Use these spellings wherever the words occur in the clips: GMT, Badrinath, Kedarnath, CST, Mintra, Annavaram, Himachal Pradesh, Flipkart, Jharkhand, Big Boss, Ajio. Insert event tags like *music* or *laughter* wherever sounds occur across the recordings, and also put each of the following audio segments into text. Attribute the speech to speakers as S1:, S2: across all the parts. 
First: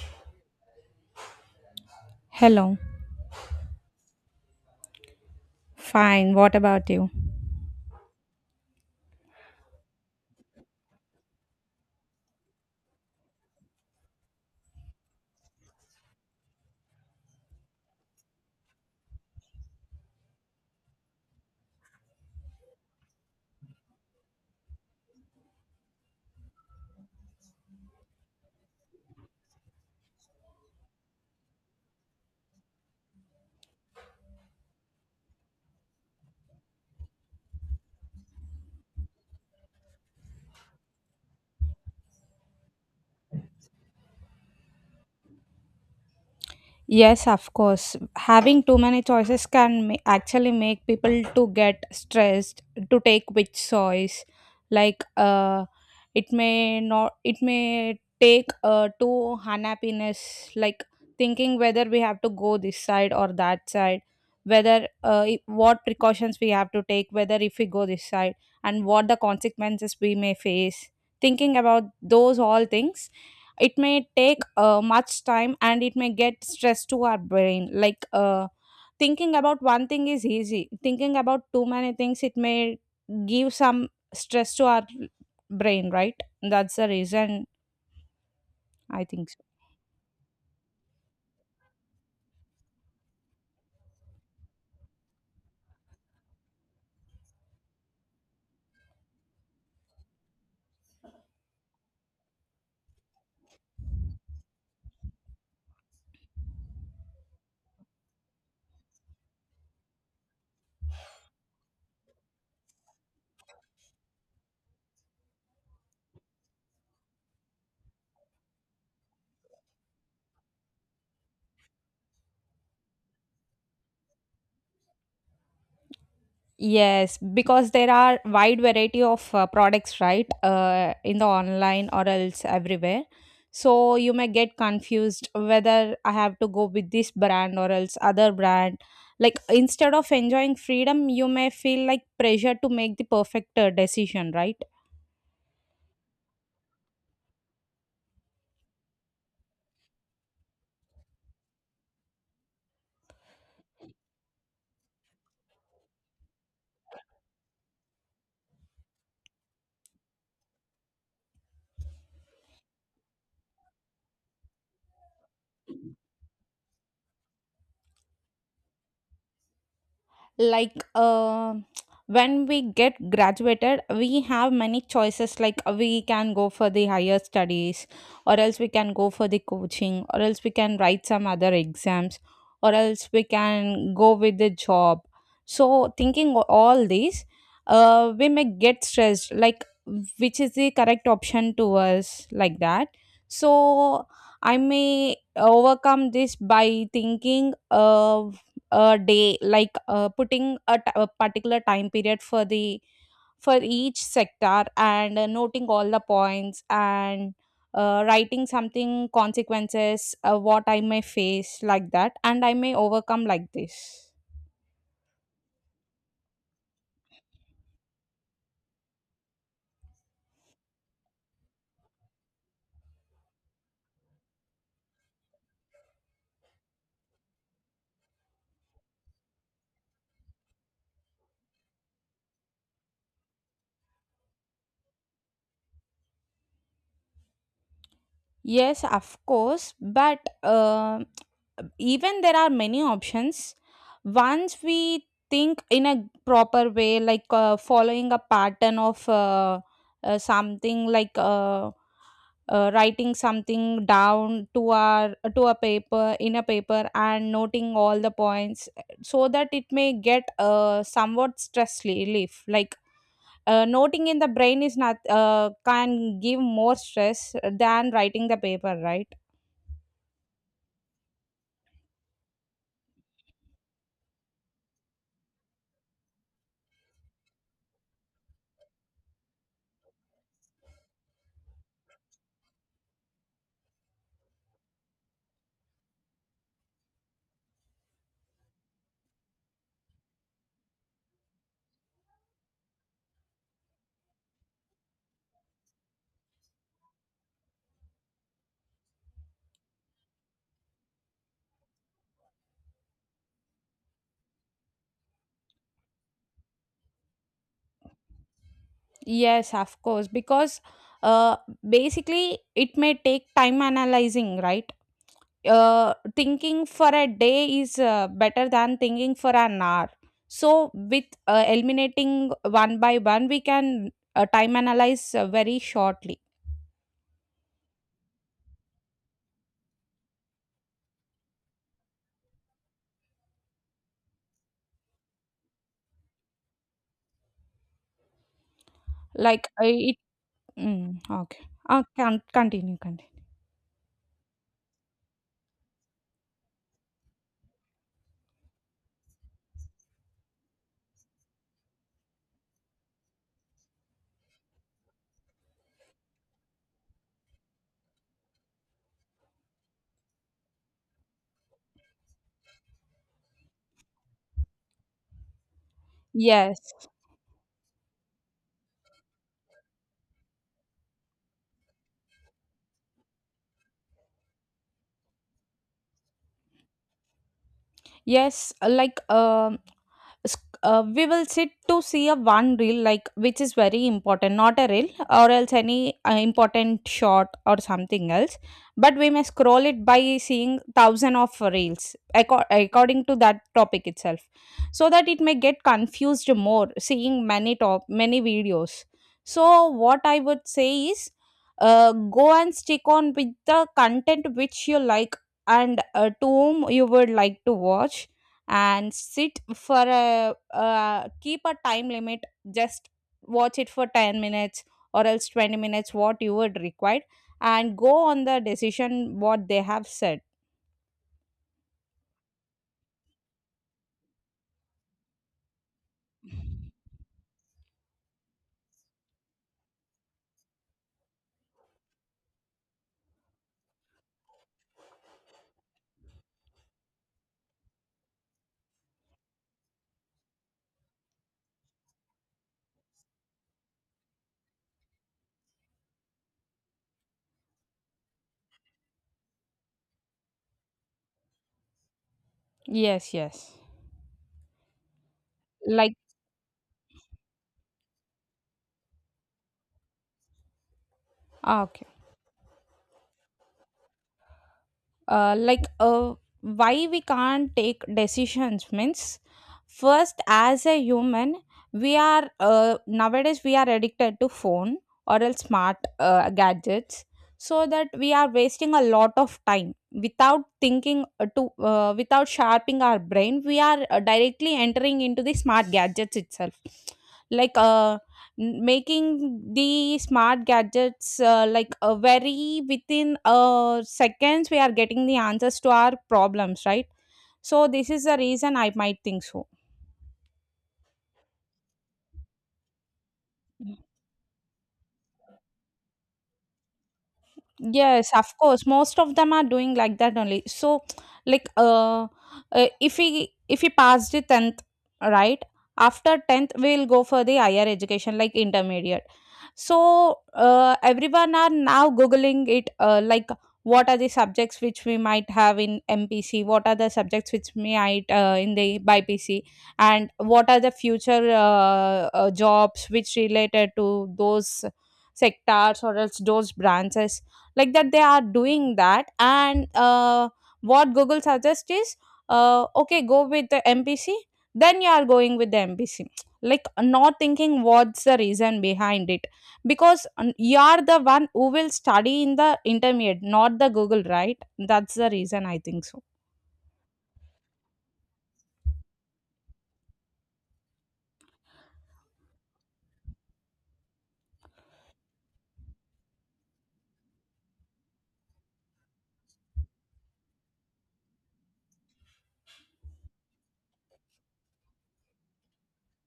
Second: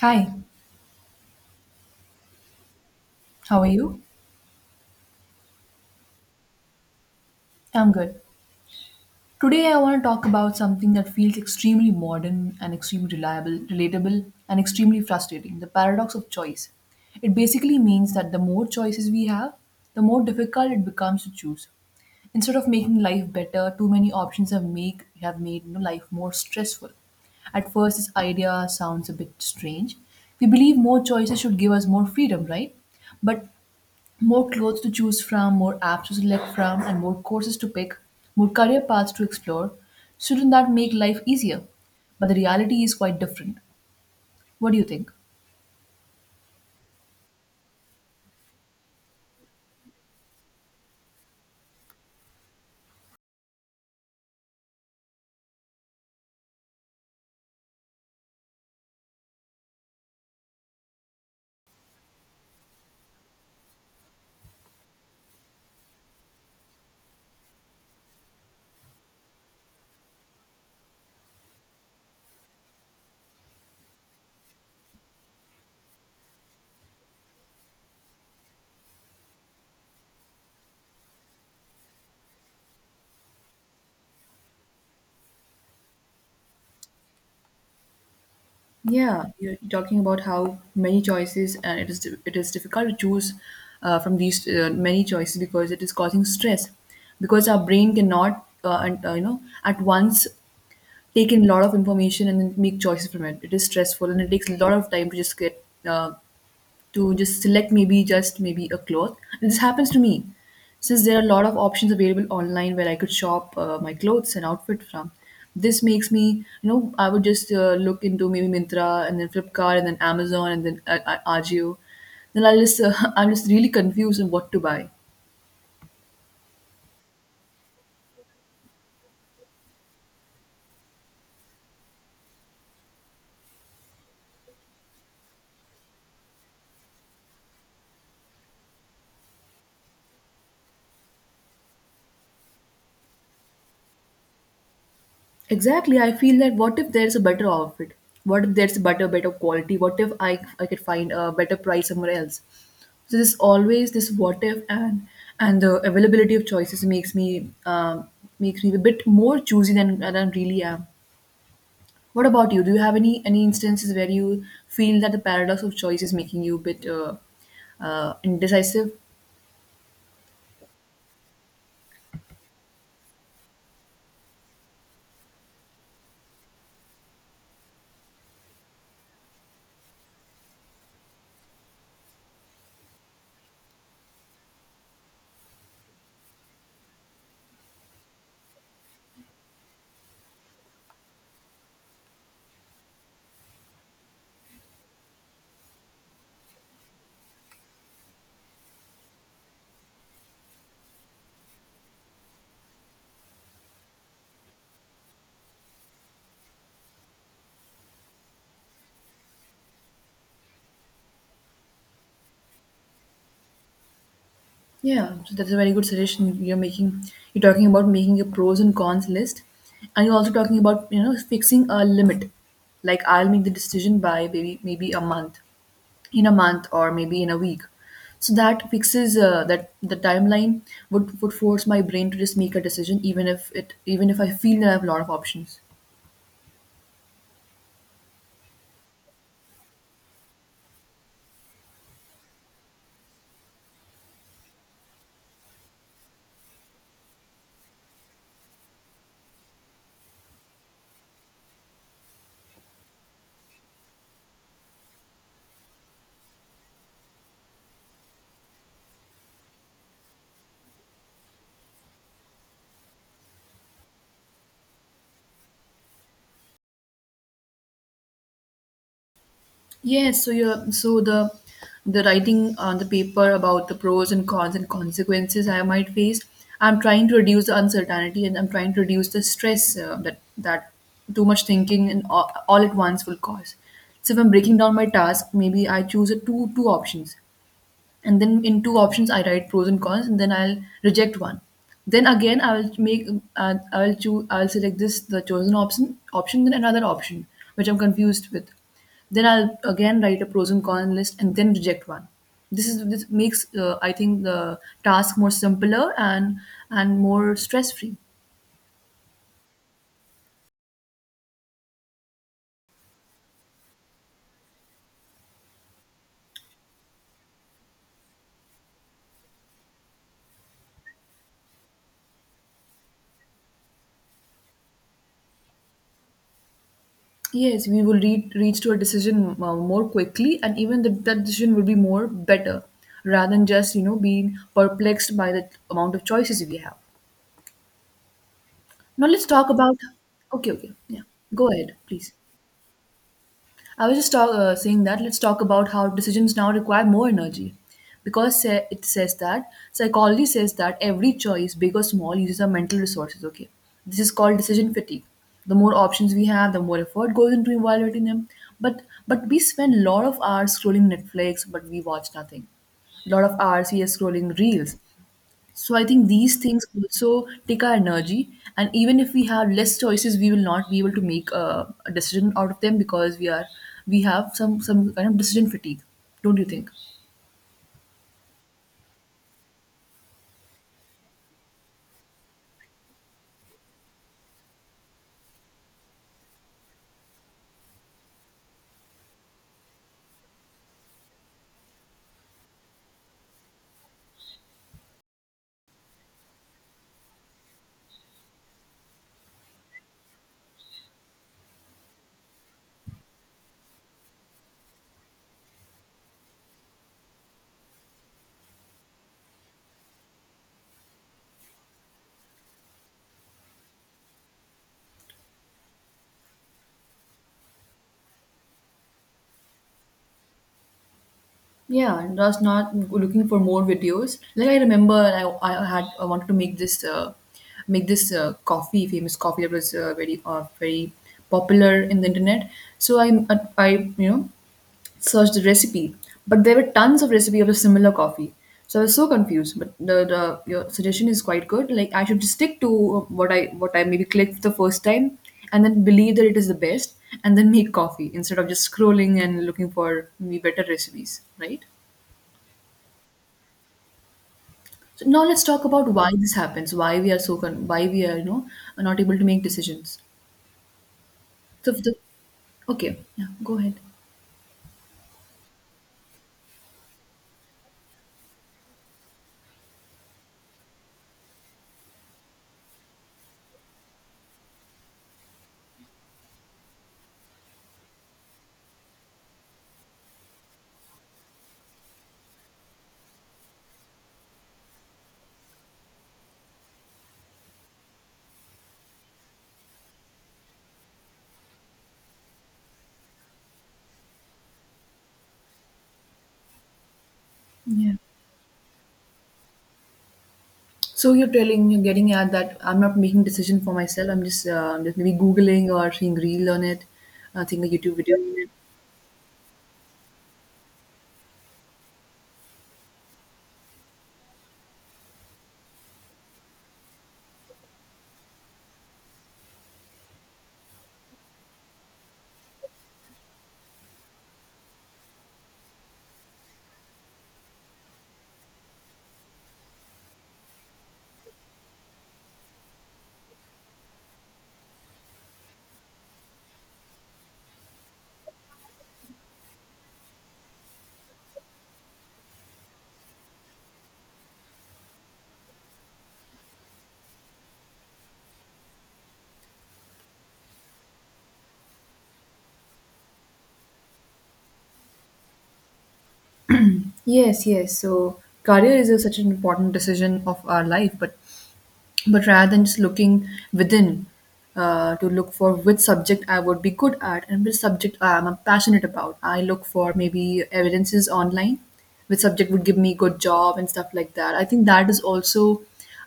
S1: Hi,
S2: Hello.
S1: how are you?
S2: Fine. What about you?
S1: I'm good. Today I want to talk about something that feels extremely modern and extremely relatable and extremely frustrating, the paradox of choice. It basically means that the more choices we have, the more difficult it becomes to choose. Instead of making life better, too many options have made life more stressful. At first, this idea sounds a bit strange. We believe more choices should give us more freedom, right? But more clothes to choose from, more apps to select from, and more courses to pick, more career paths to explore, shouldn't that make life easier? But the reality is quite different. What do you think?
S2: Yes, of course. Having too many choices can actually make people to get stressed to take which choice. Like it may not it may take to unhappiness, like thinking whether we have to go this side or that side, whether what precautions we have to take, whether if we go this side and what the consequences we may face, thinking about those all things. It may take much time, and it may get stress to our brain, like thinking about one thing is easy, thinking about too many things, it may give some stress to our brain, right? That's the reason, I
S1: Yeah,
S2: think so.
S1: you're talking about how many choices, and it is difficult to choose from these many choices because it is causing stress. Because our brain cannot, at once take in a lot of information and then make choices from it. It is stressful, and it takes a lot of time to just select maybe just maybe a cloth. And this happens to me since there are a lot of options available online where I could shop my clothes and outfit from. This makes me, I would just look into maybe Mintra and then Flipkart and then Amazon and then Ajio. Then I'll just, *laughs* I'm just really confused on what to buy.
S2: Yes, because there are wide variety of products, right? In the online or else everywhere. So you may get confused whether I have to go with this brand or else other brand. Like, instead of enjoying freedom, you may feel like pressure to make the perfect decision, right?
S1: Exactly, I feel that what if there's a better outfit? What if there's a better quality? What if I could find a better price somewhere else? So this always this what if and the availability of choices makes me a bit more choosy than I really am. What about you? Do you have any instances where you feel that the paradox of choice is making you a bit indecisive?
S2: Like when we get graduated, we have many choices, like we can go for the higher studies, or else we can go for the coaching, or else we can write some other exams, or else we can go with the job. So thinking all these, we may get stressed, like which is the correct option to us, like that. So I may overcome this by thinking a day, like putting a particular time period for the for each sector, and noting all the points, and writing something consequences, what I may face, like that, and I may overcome like this.
S1: Yeah, so that's a very good suggestion you're making. You're talking about making a pros and cons list, and you're also talking about fixing a limit. Like I'll make the decision by maybe a month, in a month or maybe in a week. So that fixes that the timeline would force my brain to just make a decision even if I feel that I have a lot of options.
S2: Yes, of course, but even there are many options, once we think in a proper way, like following a pattern of something, like writing something down to our to a paper, in a paper, and noting all the points, so that it may get somewhat stress relief, like noting in the brain is not can give more stress than writing the paper, right?
S1: Yes, so you're so the writing on the paper about the pros and cons and consequences I might face. I'm trying to reduce the uncertainty and I'm trying to reduce the stress that too much thinking and all at once will cause. So if I'm breaking down my task, maybe I choose a two two options and then in two options I write pros and cons and then I'll reject one. Then again I'll make I'll select this the chosen option, then another option which I'm confused with. Then I'll again write a pros and cons list and then reject one. This makes I think the task more simpler, and more stress free.
S2: Yes, of course, because uh, basically it may take time analyzing, right? Thinking for a day is better than thinking for an hour. So, with eliminating one by one, we can time analyze very shortly.
S1: Yes, we will reach to a decision more quickly, and even that decision will be more better, rather than just being perplexed by the amount of choices we have. Now let's
S2: Like
S1: talk about.
S2: it.
S1: Okay, okay,
S2: Mm,
S1: yeah.
S2: okay.
S1: Go ahead, please.
S2: Can continue. Continue.
S1: I was just saying that let's talk about how decisions now require more energy, because it says that psychology says that every choice, big or small, uses our mental resources. Okay, this is called decision fatigue. The more options we have, the more effort goes into evaluating them. But but we spend a lot of hours scrolling Netflix, but we watch nothing. Lot of hours we are scrolling reels, so I think these
S2: Yes.
S1: things also take our energy, and even if we have less choices, we will not be able to make a decision out of them because we have some kind of decision fatigue. Don't you think?
S2: Yes, like we will sit to see a one reel, like which is very important, not a reel or else any important shot or something else. But we may scroll it by seeing thousand of reels, according to that topic itself, so that it may get confused more, seeing many top many videos. So what I would say is, go and stick on with the content which you like, and to whom you would like to watch, and sit for a keep a time limit, just watch it for 10 minutes or else 20 minutes, what you would require, and go on the decision what they have said.
S1: Yeah, and I was not looking for more videos. Like I remember, I wanted to make this coffee famous coffee that was very popular in the internet. So I searched the recipe, but there were tons of recipe of a similar coffee. So I was so confused. But the your suggestion is quite good. Like I should stick to what I maybe clicked the first time, and then believe that it is the best, and then make coffee instead of just scrolling and looking for maybe better recipes, right?
S2: Yes, yes.
S1: So now let's talk about
S2: Like.
S1: why this happens. Why we are so con- why we are not able to make decisions.
S2: Ah,
S1: So
S2: okay.
S1: the. Okay, yeah, go ahead.
S2: Like why we can't take decisions means, first as a human, we are nowadays we are addicted to phone or else smart gadgets, so that we are wasting a lot of time without thinking to without sharpening our brain, we are directly entering into the smart gadgets itself, like making the smart gadgets like a very within seconds we are getting the answers to our problems, right? So this is the reason, I might think so.
S1: So you're getting at that I'm not making decision for myself. I'm just, maybe googling or seeing reel on it, seeing a YouTube
S2: Yes,
S1: video
S2: of
S1: on it.
S2: course. Most of them are doing like that only. So, like, if we pass the tenth, right? After tenth, we'll go for the higher education, like intermediate. So, everyone are now googling it, like what are the subjects which we might have in MPC, what are the subjects which we might in the by PC, and what are the future jobs which related to those sectors or else those branches, like that they are doing that, and what Google suggests is, okay, go with the MPC, then you are going with the MPC, like not thinking what's the reason behind it. Because you are the one who will study in the intermediate, not the Google, right? That's the reason, I think so.
S1: Yes, yes. So career is such an important decision of our life, but rather than just looking within to look for which subject I would be good at and which subject I'm passionate about, I look for maybe evidences online, which subject would give me good job and stuff like that. I think that is also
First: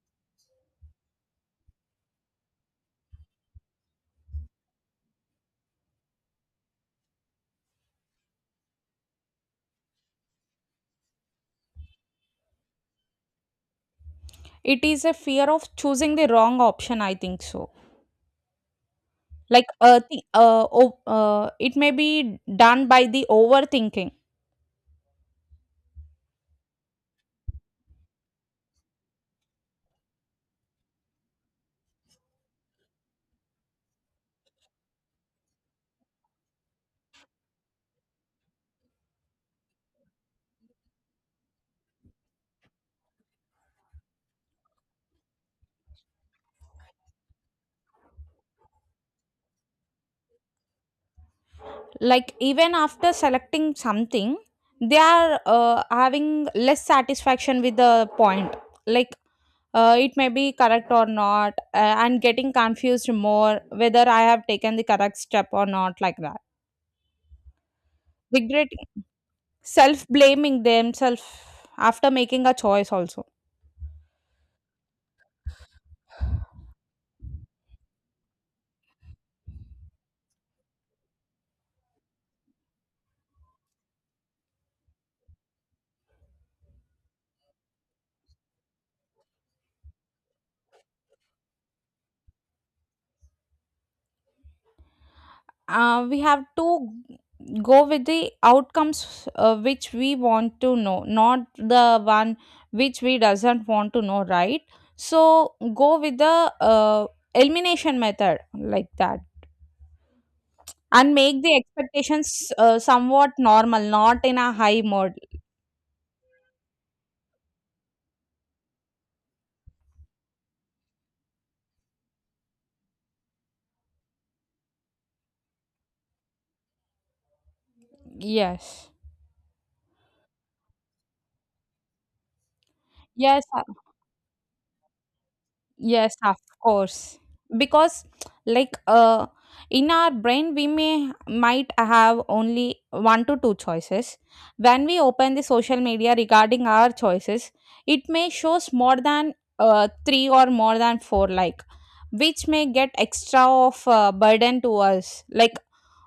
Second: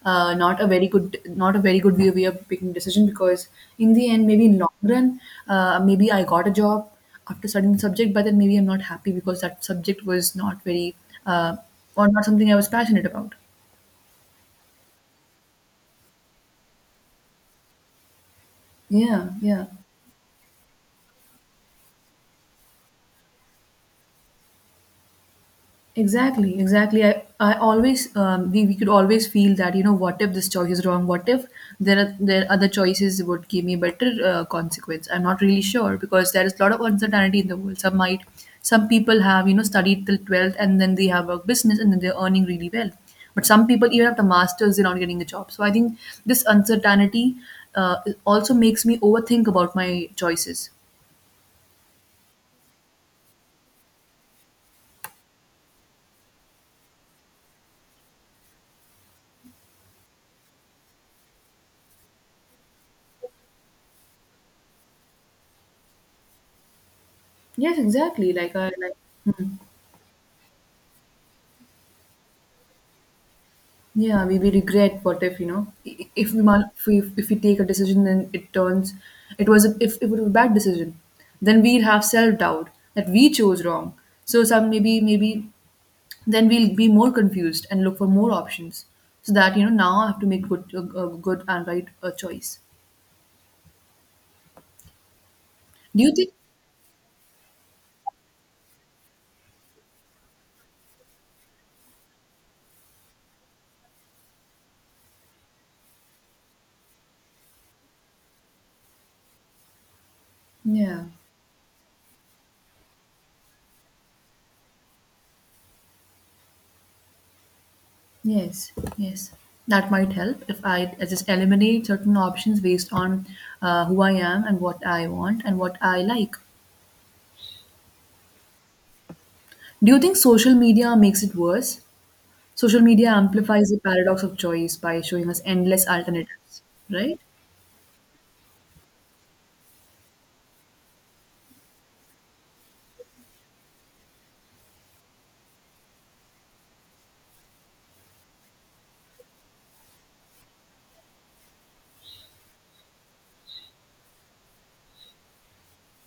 S1: not a very good way of making decision, because in the end maybe in long run maybe I got a job after studying the subject, but then maybe I'm not happy because that subject was not very uh, or not something I was passionate about.
S2: It is a fear of choosing the wrong option, I think so.
S1: Yeah,
S2: Like
S1: yeah.
S2: it may be done by the overthinking.
S1: Exactly, exactly. I always we could always feel that what if this choice is wrong? What if there are other choices would give me better consequence? I'm not really sure because there is a lot of uncertainty in the world. Some people have studied till 12th and then they have a business and then they're earning really well. But some people even after masters they're not getting a job. So I think this uncertainty uh, also makes me overthink about my choices.
S2: Like even after selecting something, they are having less satisfaction with the point, like it may be correct or not, and getting confused more, whether I have taken the correct step or not, like that.
S1: Yes, exactly. Like I like.
S2: Regretting, self blaming themselves after making a choice also.
S1: Yeah, we will regret what if, if we, mal- if we take a decision, and it turns, it was if it was a bad decision, then we'll have self doubt that we chose wrong. So some maybe then we'll be more confused and look for more options so that now I have to make good a good and right a choice. Do you
S2: We
S1: think?
S2: have to go with the outcomes which we want to know, not the one which we doesn't want to know, right? So go with the elimination method, like that,
S1: Yeah.
S2: and make the expectations somewhat normal, not in a high mode.
S1: Yes. Yes. That might help if I just eliminate certain options based on who I am and what I want and what I like.
S2: Yes.
S1: Do you think social media makes it worse? Social media
S2: Yes.
S1: amplifies the paradox of choice by showing us endless
S2: Yes, of
S1: alternatives, right?
S2: course. Because like in our brain we may might have only one to two choices. When we open the social media regarding our choices, it may shows more than three or more than four, like which may get extra of burden to us, like,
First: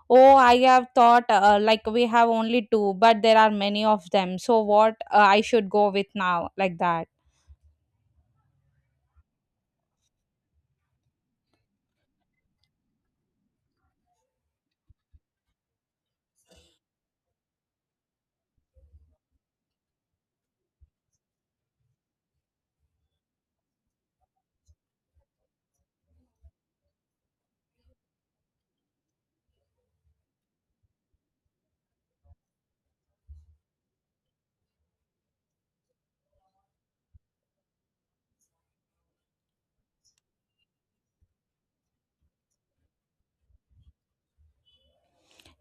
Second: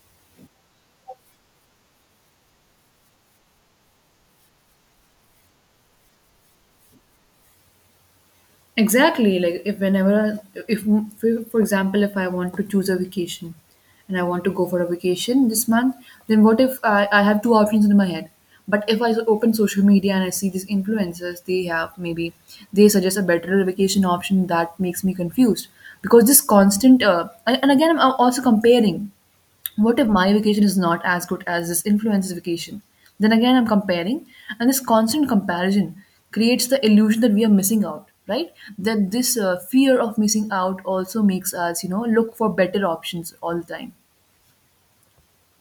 S2: oh, I have thought, like we have only two, but there are many of them, so what I should go with now, like that.
S1: Exactly. Like if whenever, if- for example, if I want to choose a vacation, and I want to go for a vacation this month, then what if I have two options in my head? But if I open social media and I see these influencers, they have maybe they suggest a better vacation option that makes me confused because this constant and again I'm also comparing, what if my vacation is not as good as this influencer's vacation? Then again, I'm comparing, and this constant comparison creates the illusion that we are missing out, right? That this fear of missing out also makes us, look for better options all the time.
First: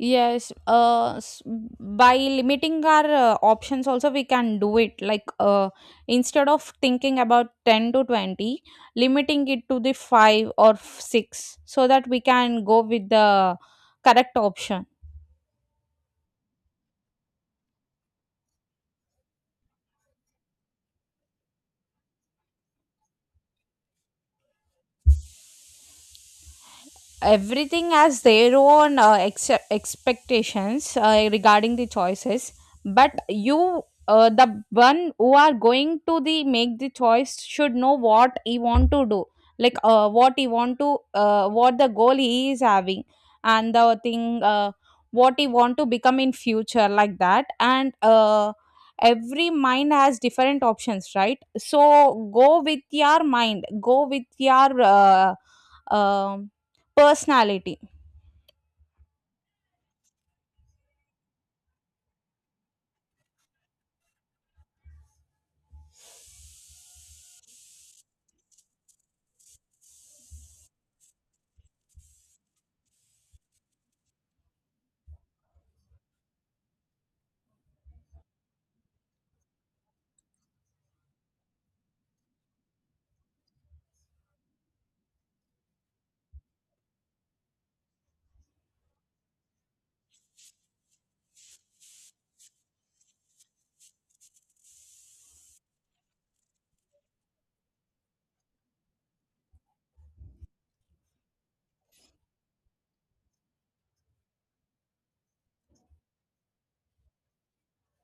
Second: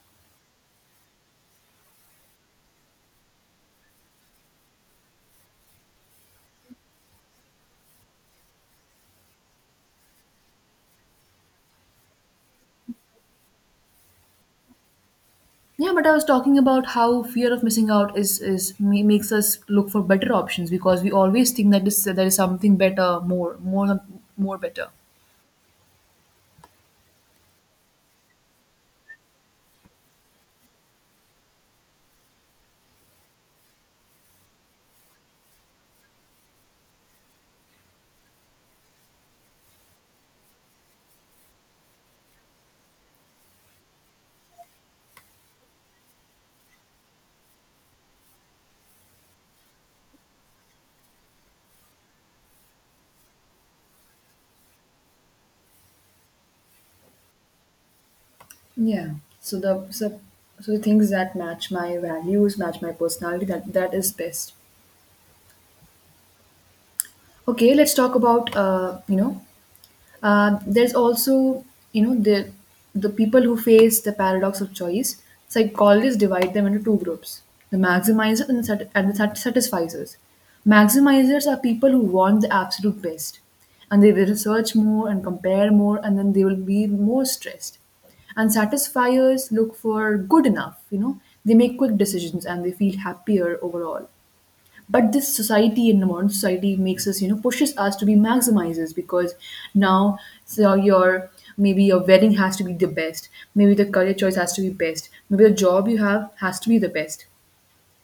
S2: Yes, by limiting our options, also we can do it. Like, instead of thinking about 10 to 20, limiting it to the 5 or 6, so that we can go with the correct option.
S1: Yeah, but I was talking about how fear of missing out makes us look for better options because we always think that this there is something better, more better.
S2: Everything has their own expectations regarding the choices, but you, the one who are going to the make the choice should know what he want to do, like what he want to what the goal he is having, and the thing, what he want to become in future, like that, and every mind has different options, right? So go with your mind, go with your um personality.
S1: Yeah. So the so, so the things that match my values, match my personality, that is best. Okay, let's talk about there's also you know the the people who face the paradox of choice. Psychologists divide them into two groups: the maximizers and satisficers. Maximizers are people who want the absolute best, and they will research more and compare more, and then they will be more stressed. And satisfiers look for good enough. You know, they make quick decisions and they feel happier overall, but this society and modern society makes us you know pushes us to be maximizers because now, so your, maybe your wedding has to be the best, maybe the career choice has to be best, maybe the job you have has to be the best,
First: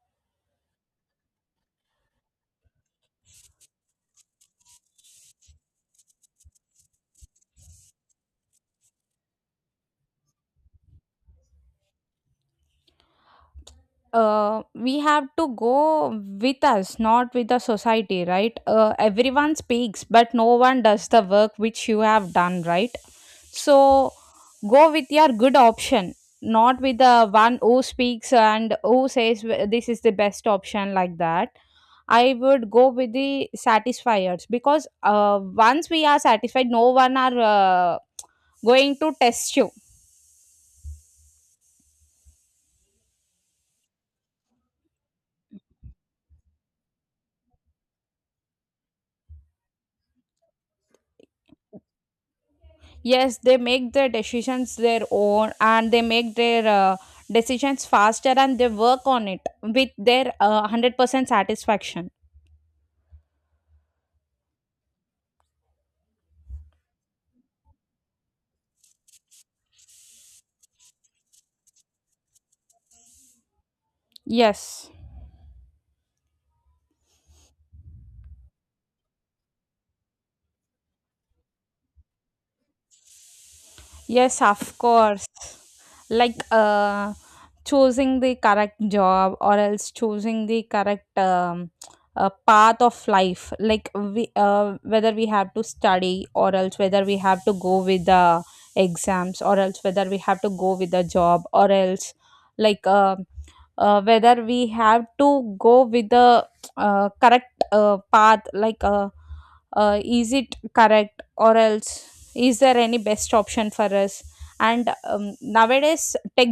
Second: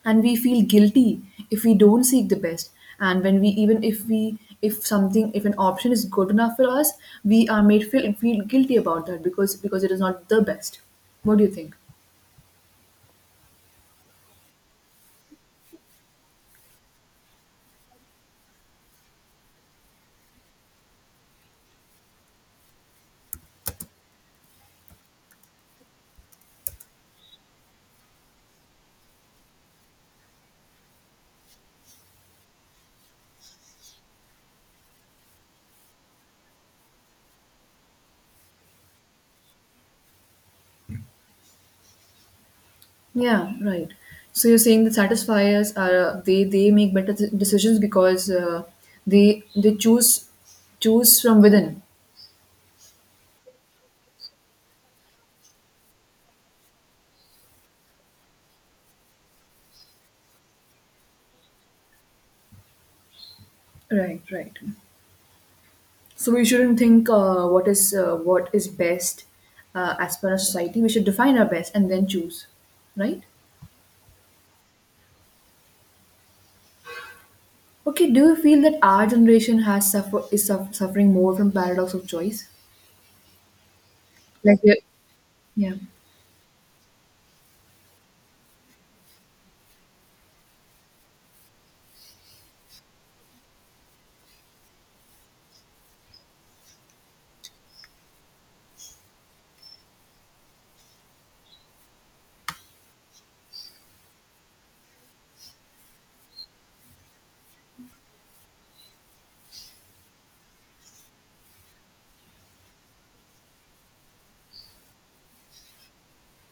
S1: and we feel guilty if we don't seek the best. And when we, even if we, if something, if an option is good enough for us, we are made feel guilty about that because it is not the best. What do you think?
S2: We have to go with us, not with the society, right? Everyone speaks, but no one does the work which you have done, right? So go with your good option, not with the one who speaks and who says, This is the best option," like that. I would go with the satisfiers, because once we are satisfied, no one are going to test you.
S1: Yeah, right. So you're saying the satisfiers are they make better decisions because they choose choose from within.
S2: Yes, they make their decisions their own, and they make their decisions faster, and they work on it with their 100% satisfaction.
S1: Right, right. So we shouldn't think what is best as per our society. We should define our best and then choose. Right.
S2: Yes.
S1: Okay. Do you feel that our generation has suffering more from paradox of choice?
S2: Yes,
S1: Like,
S2: of
S1: we-
S2: course.
S1: yeah.
S2: Like choosing the correct job or else choosing the correct path of life. Like we, whether we have to study or else whether we have to go with the exams or else whether we have to go with the job or else, like whether we have to go with the correct path. Like is it correct or else is there any best option for us. And nowadays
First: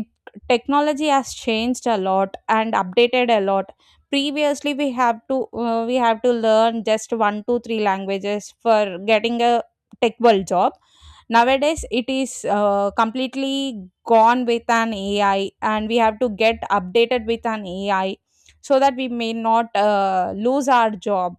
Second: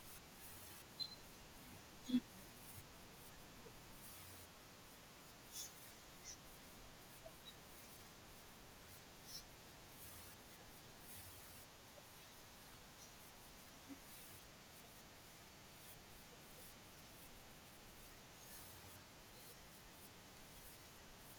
S2: technology has changed a lot and updated a lot. Previously we have to learn just 1, 2, 3 languages for getting a tech world job. Nowadays it is completely gone with an AI, and we have to get updated with an AI so that we may not lose our job.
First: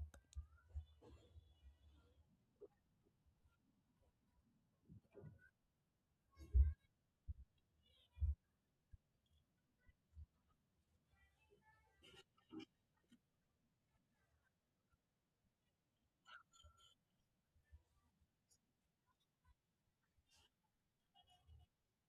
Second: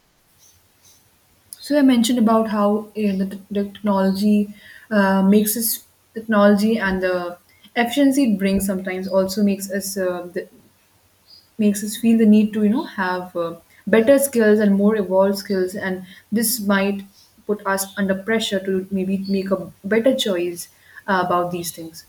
S1: So I mentioned about how the technology makes us, technology and the efficiency it brings sometimes also makes us the, makes us feel the need to have better skills and more evolved skills, and this might put us under pressure to maybe make a better choice about these things.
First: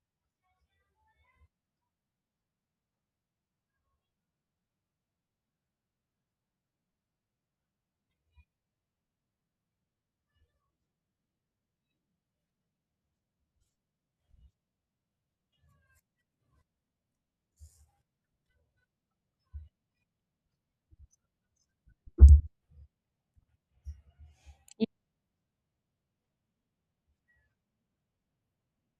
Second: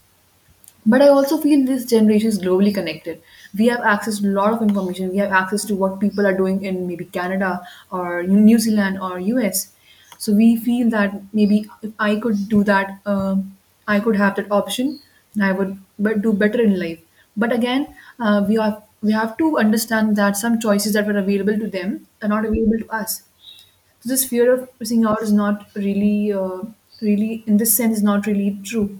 S1: But I also feel this generation is globally connected. We have access to a lot of information. We have access to what people are doing in maybe Canada or New Zealand or US. So we feel that maybe if I could do that, I could have that option and I would do better in life. But again, we have to understand that some choices that were available to them are not available to us. So this fear of missing out is not really, in this sense, not really true.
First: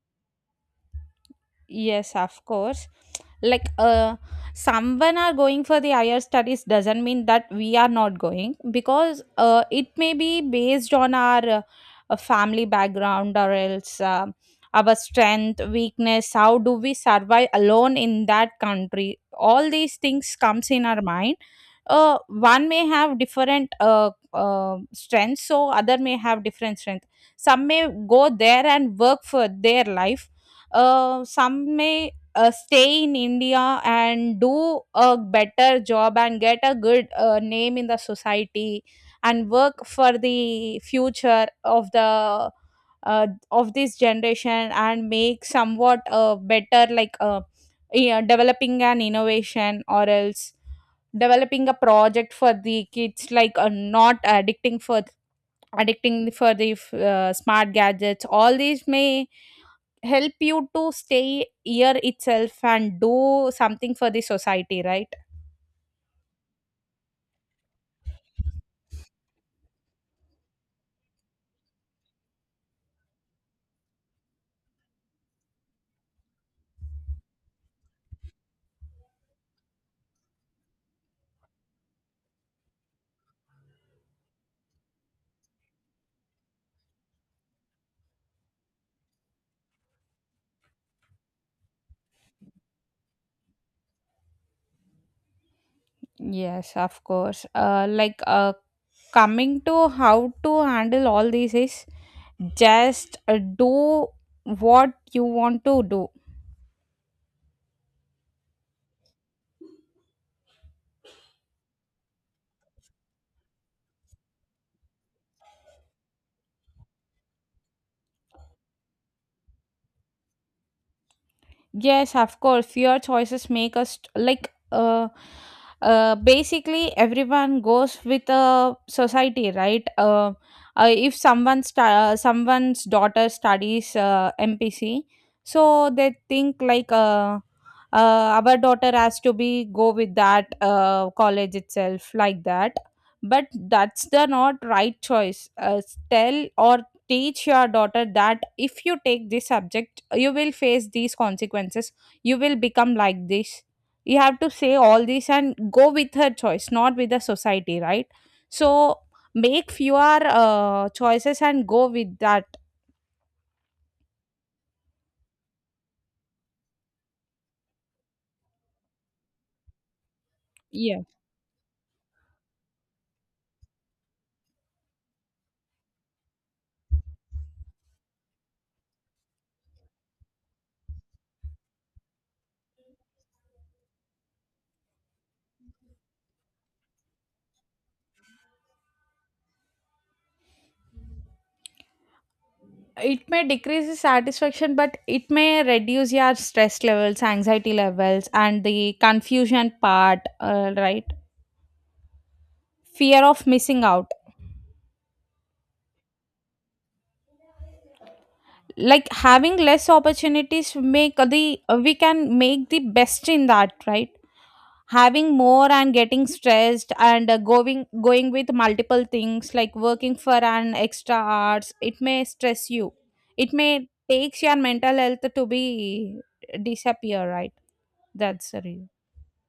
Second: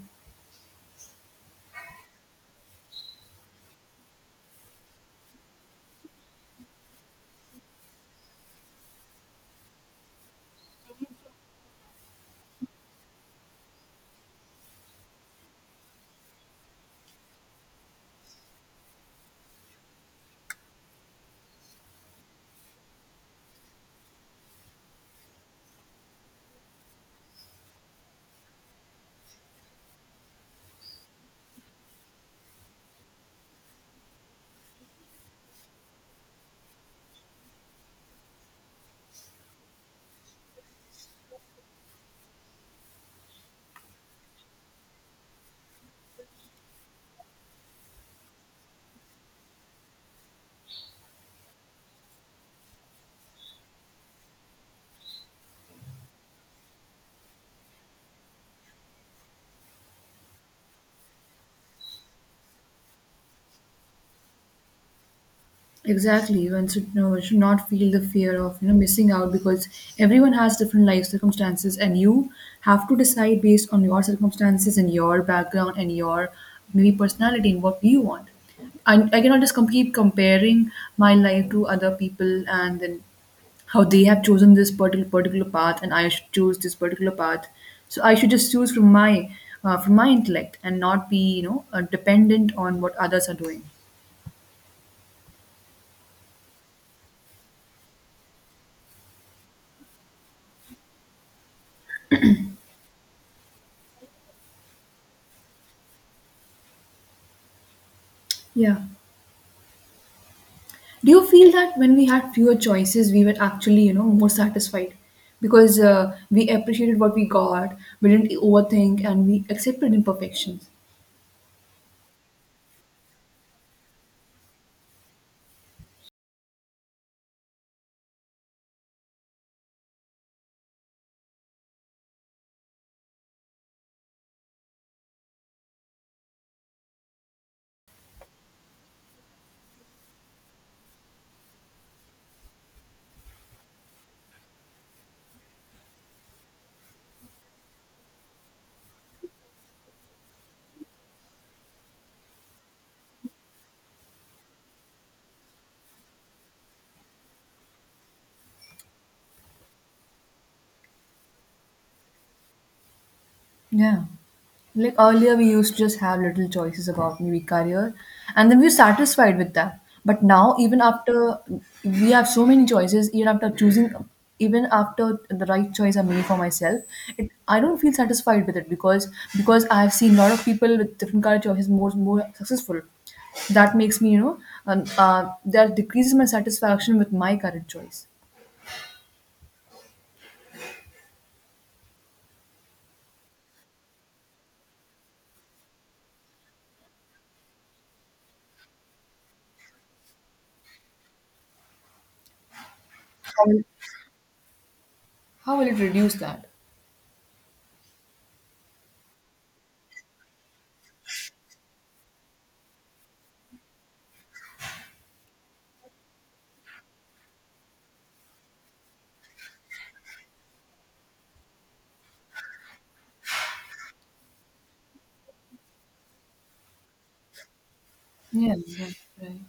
S2: Yes, of course. Like someone are going for the higher studies doesn't mean that we are not going, because it may be based on our family background, or else our strength, weakness, how do we survive alone in that country? All these things comes in our mind. One may have different strengths, so other may have different strength. Some may go there and work for their life. Some may stay in India and do a better job and get a good name in the society, and work for the future of the of this generation, and make somewhat better, like yeah, developing an innovation or else developing a project for the kids, like not addicting for the smart gadgets. All these may help you to stay here itself and do something for the society, right?
S1: Exactly. One should, should not feel the fear of missing out because everyone has different life circumstances, and you have to decide based on your circumstances and your background and your maybe personality and what you want. I cannot just keep comparing my life to other people and then how they have chosen this particular path and I should choose this particular path. So I should just choose from my intellect and not be dependent on what others are doing.
S2: Yes, of course. Like coming to how to handle all this is, just do what you want to do.
S1: Yeah. Do you feel that when we had fewer choices, we were actually, you know, more satisfied because we appreciated what we got, we didn't overthink, and we accepted imperfections?
S2: Yes, of course. Fear choices make us like basically everyone goes with a society, right? If someone's daughter studies MPC, so they think like our daughter has to be go with that college itself, like that. But that's the not right choice. Tell or teach your daughter that if you take this subject, you will face these consequences, you will become like this. You have to say all this and go with her choice, not with the society, right? So make fewer choices and go with that.
S1: Yeah. Like earlier, we used to just have little choices about maybe career, and then we were satisfied with that. But now, even
S2: Yeah,
S1: after we have so many choices, even after choosing, even after the right choice I made for myself, I don't feel satisfied with it because I have seen a lot of people with different career choices more successful. That makes me, you know, and that decreases my satisfaction with my current choice.
S2: it may decrease the satisfaction, but it may reduce your stress levels, anxiety levels, and the confusion part, right? Fear
S1: How
S2: of
S1: will,
S2: missing out.
S1: how will it reduce that?
S2: Like having less opportunities, make the we can make the best in that, right? Having more and getting stressed, and going with multiple things, like working for an extra hours, it may stress you. It may takes your mental health to be disappear, right? That's
S1: Yeah,
S2: the
S1: yeah,
S2: reason.
S1: right.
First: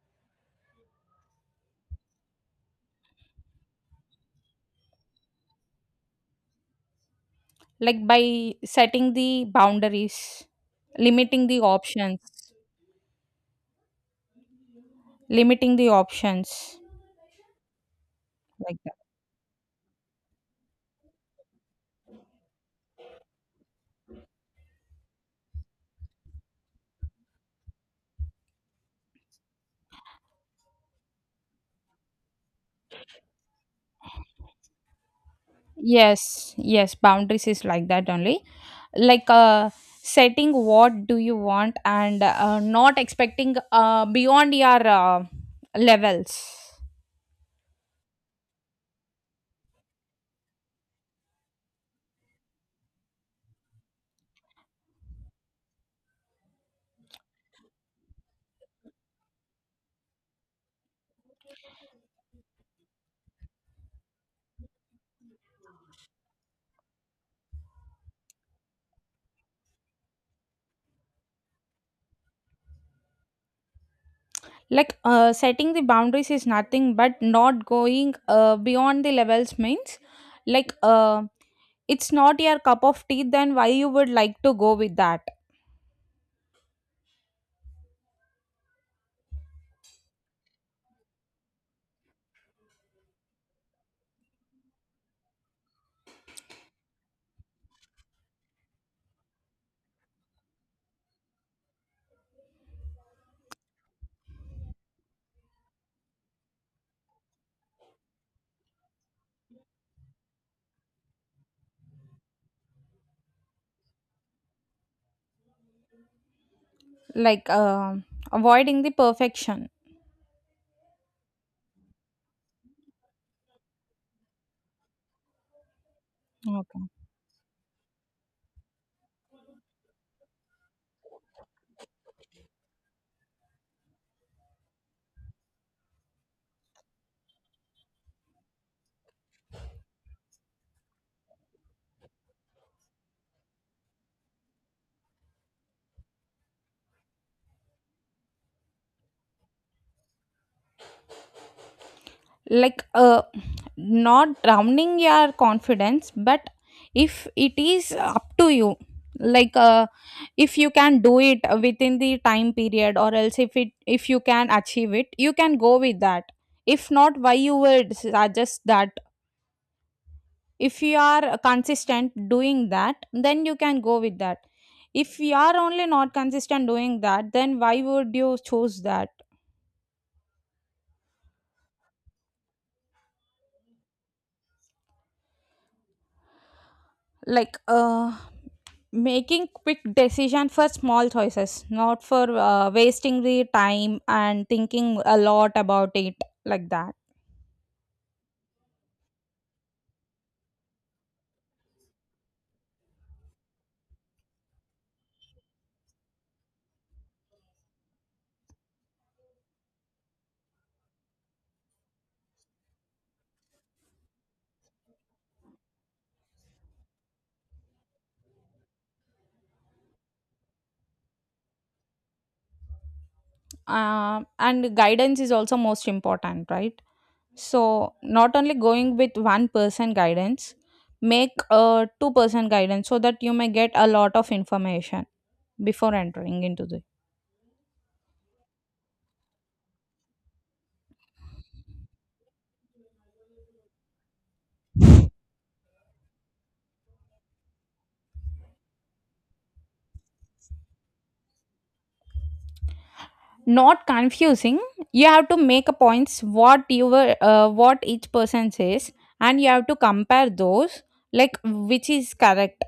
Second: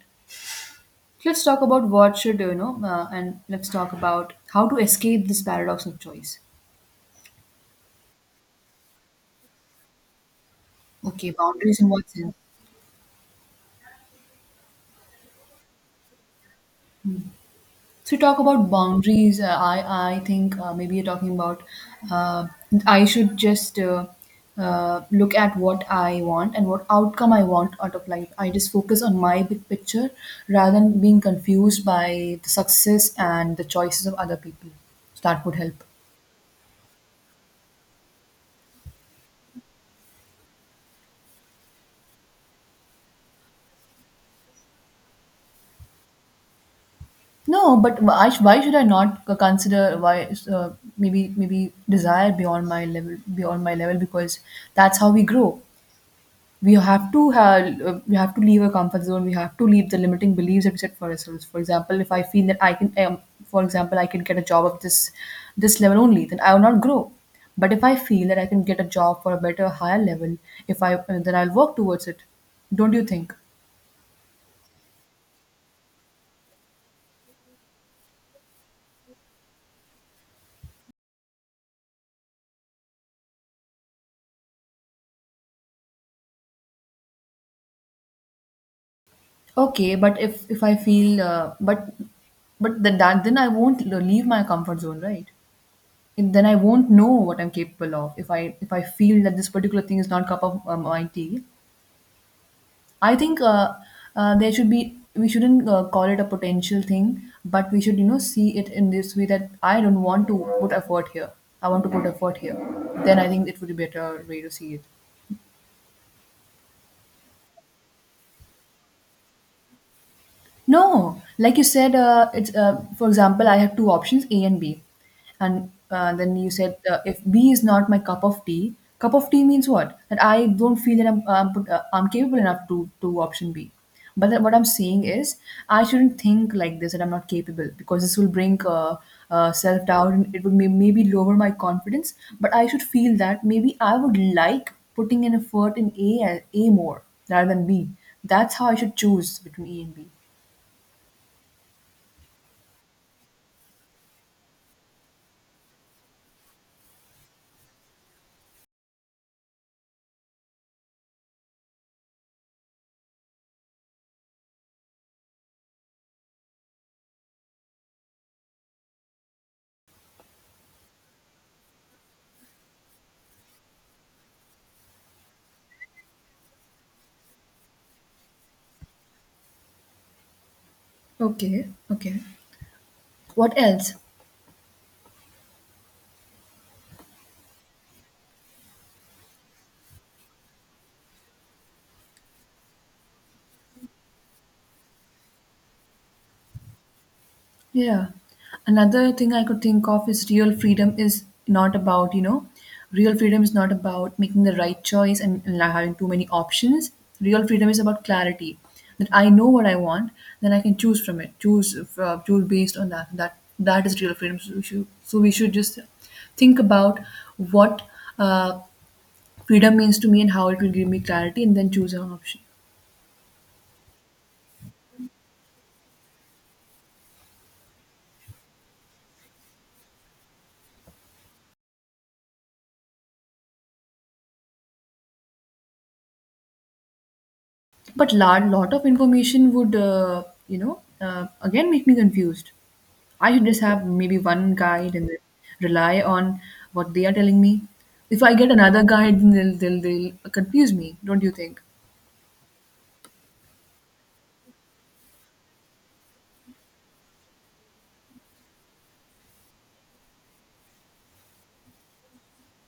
S1: Let's talk about what should you know, and let's talk about how to escape this paradox of choice.
S2: Like by setting the boundaries,
S1: Okay,
S2: limiting the
S1: boundaries in what
S2: options.
S1: sense?
S2: Limiting the options.
S1: So, talk about
S2: Like that.
S1: boundaries. I think maybe you're talking about uh, I should just look at what I want and what outcome I want out of life. I just focus on my big picture rather than being confused by the success and the choices of other people. So that would help.
S2: Yes, yes, boundaries is like that only. like uh, setting what do you want, and not expecting beyond your levels.
S1: No, but why should I not consider why maybe desire beyond my level beyond my level, because that's how we grow. We have to leave our comfort zone. We have to leave the limiting beliefs that we set for ourselves. For example, if I feel that I can, for example, I can get a job of this level only, then I will not grow. But if I feel that I can get a job for a better higher level, if I then I'll work towards it. Don't you think?
S2: Setting the boundaries is nothing but not going beyond the levels means like uh, it's not your cup of tea, then why you would like to go with that.
S1: Okay, but if I feel, but then that, then I won't leave my comfort zone, right? And then I won't know what I'm capable of. If I feel that this particular thing is not cup of my tea, I think there should be, we shouldn't call it a potential thing, but we should see it in this way, that I don't want to put effort here. I want to put effort here. Then I think it would be a better way to see it.
S2: like uh, avoiding the perfection.
S1: No, like you said, it's for example, I have two options, A and B, and then you said,
S2: Okay.
S1: if B is not my cup of tea means what? That I don't feel that I'm capable enough to option B. But then what I'm saying is, I shouldn't think like this, that I'm not capable, because this will bring self doubt and it would maybe lower my confidence. But I should feel that maybe I would like putting an effort in A more rather than B. That's how I should choose between A and B.
S2: like uh, not drowning your confidence, but if it is up to you, like uh, if you can do it within the time period, or else if it if you can achieve it, you can go with that. If not, why you would suggest that? If you are consistent doing that, then you can go with that. If you are only not consistent doing that, then why would you choose that?
S1: Okay, okay. What else?
S2: like uh making quick decision for small choices, not for wasting the time and thinking a lot about it, like that.
S1: Yeah. Another thing I could think of is real freedom is not about, you know, real freedom is not about making the right choice and not having too many options. Real freedom is about clarity. That I know what I want, then I can choose from it. Choose choose based on that. That is real freedom. So we should just think about what uh, freedom means to me and how it will give me clarity, and then choose an option.
S2: Um, and guidance is also most important, right? So not only going with one person guidance, make a two-person guidance so that you may get a lot of information before entering into this.
S1: But lot of information would again make me confused. I should just have maybe one guide and then rely on what they are telling me. If I get another guide, then they'll confuse me, don't you think?
S2: Not confusing. You have to make a points what you were what each person says, and you have to compare those, like which is correct.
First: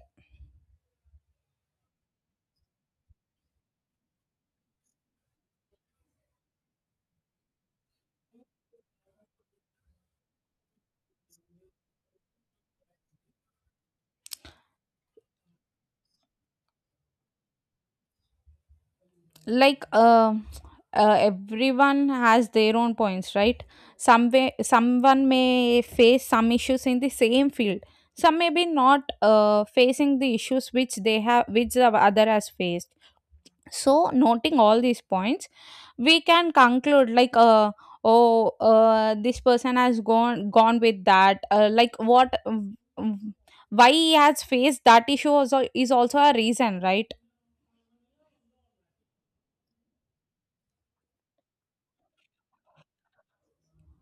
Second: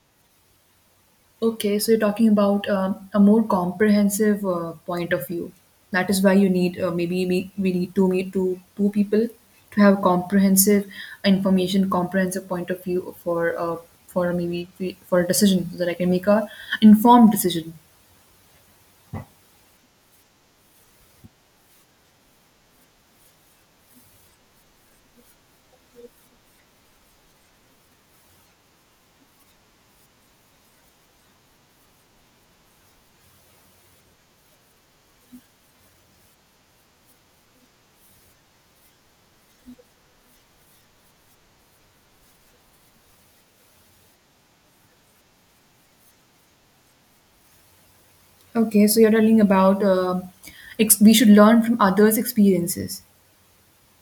S1: Okay, so you're talking about a more comprehensive point of view. That is why you need maybe we need to meet two people to have comprehensive information, comprehensive point of view for maybe for a decision, so that I can make a informed decision.
S2: like uh, everyone has their own points, right? Some way, someone may face some issues in the same field. Some may be not facing the issues which they have, which the other has faced. So noting all these points, we can conclude oh, this person has gone with that like what, mm, why he has faced that issue also is also a reason, right?
S1: Okay, so you're telling about we should learn from others' experiences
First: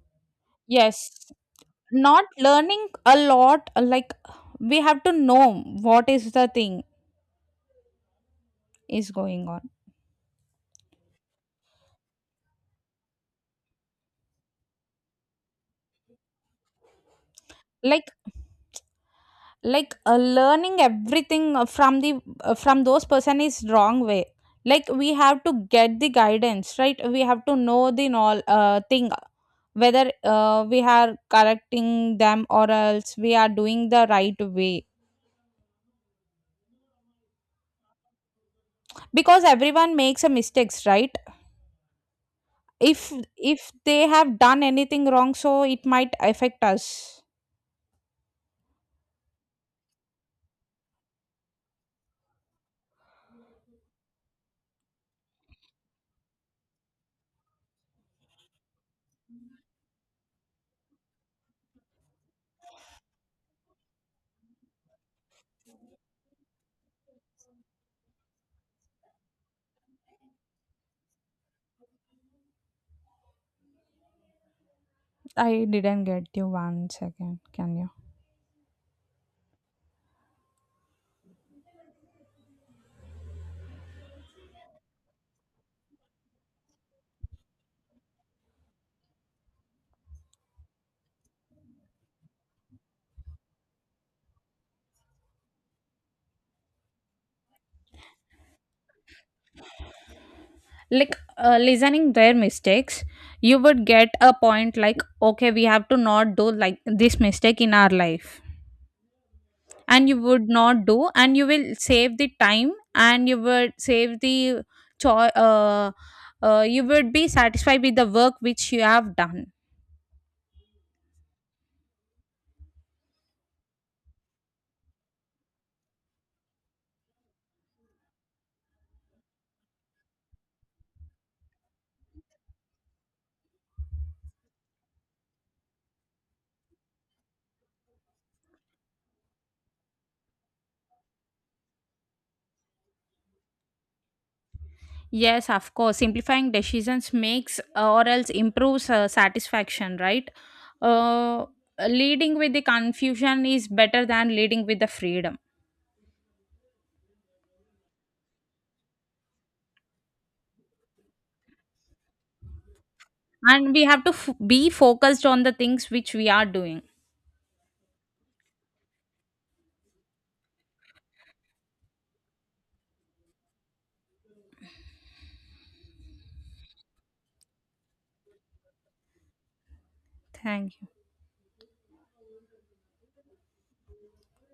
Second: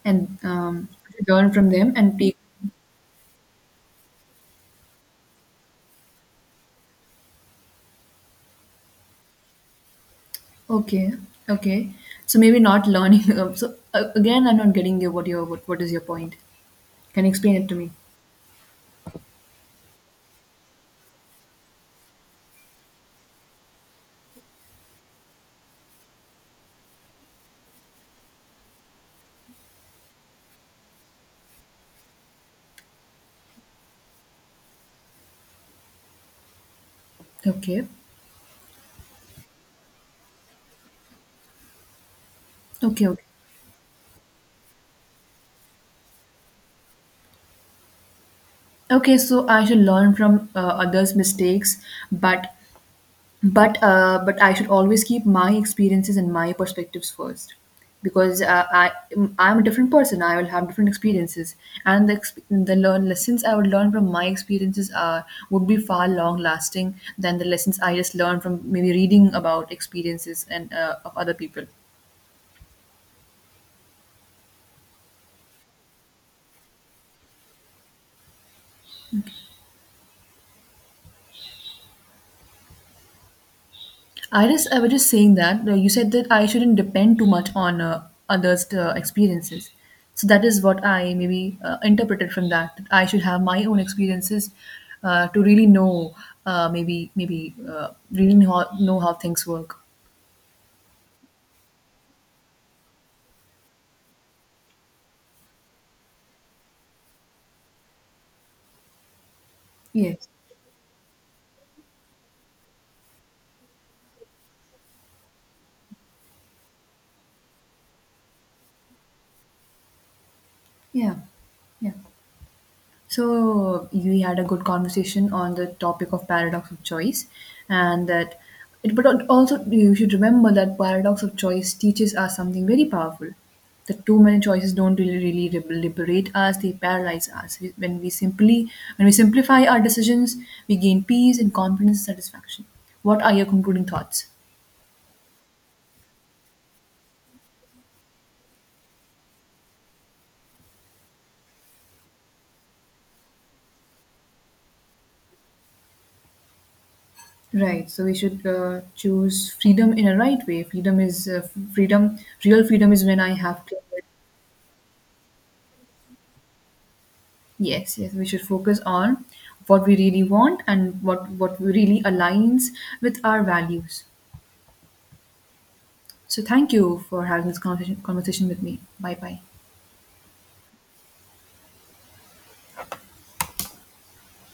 S1: and
S2: Yes.
S1: learn from them and
S2: Not
S1: take.
S2: learning a lot, like we have to know what is the thing is going on.
S1: Okay, okay. So maybe not learning. *laughs* So again, I'm not getting you. What is your point? Can you explain it to me?
S2: Like learning everything from the from those person is wrong way. Like we have to get the guidance, right? We have to know the all thing, whether we are correcting them, or else we are doing the right way.
S1: Okay,
S2: Because everyone makes a mistakes, right?
S1: okay,
S2: if
S1: okay.
S2: if they have done anything wrong, so it might affect us.
S1: Okay, so I should learn from others' mistakes, but I should always keep my experiences and my perspectives first because I'm a different person. I will have different experiences, and the exp- the learn lessons I would learn from my experiences are would be far long lasting than the lessons I just learned from maybe reading about experiences and of other people.
S2: I didn't get you. One second, can you?
S1: I was just saying that you said that I shouldn't depend too much on others' experiences. So that is what I maybe interpreted from that, that I should have my own experiences to really know maybe maybe really know how things work.
S2: Listening their mistakes, you would get a point like, okay, we have to not do like this mistake in our life, and you
S1: Yes.
S2: would not do, and you will save the time, and you would save the cho- uh, you would be satisfied with the work which you have done.
S1: Yeah. Yeah. So we had a good conversation on the topic of paradox of choice, and that it. But also, you should remember that paradox of choice teaches us something very powerful. That too many choices don't really liberate us; they paralyze us. When we simply, when we simplify our decisions, we gain peace and confidence, and satisfaction. What are your concluding thoughts?
S2: Yes, of course, simplifying decisions makes or else improves satisfaction, right? uh, leading with the confusion is better than leading with the freedom.
S1: Right. So we should choose freedom in a right way. Freedom is freedom. Real freedom is when I have
S2: And we have
S1: clarity.
S2: to be focused on the things which we are doing.
S1: Yes, yes, we should focus on what we really want and what really aligns with our values. So thank you for having this conversation with me. Bye bye.
S2: Thank you.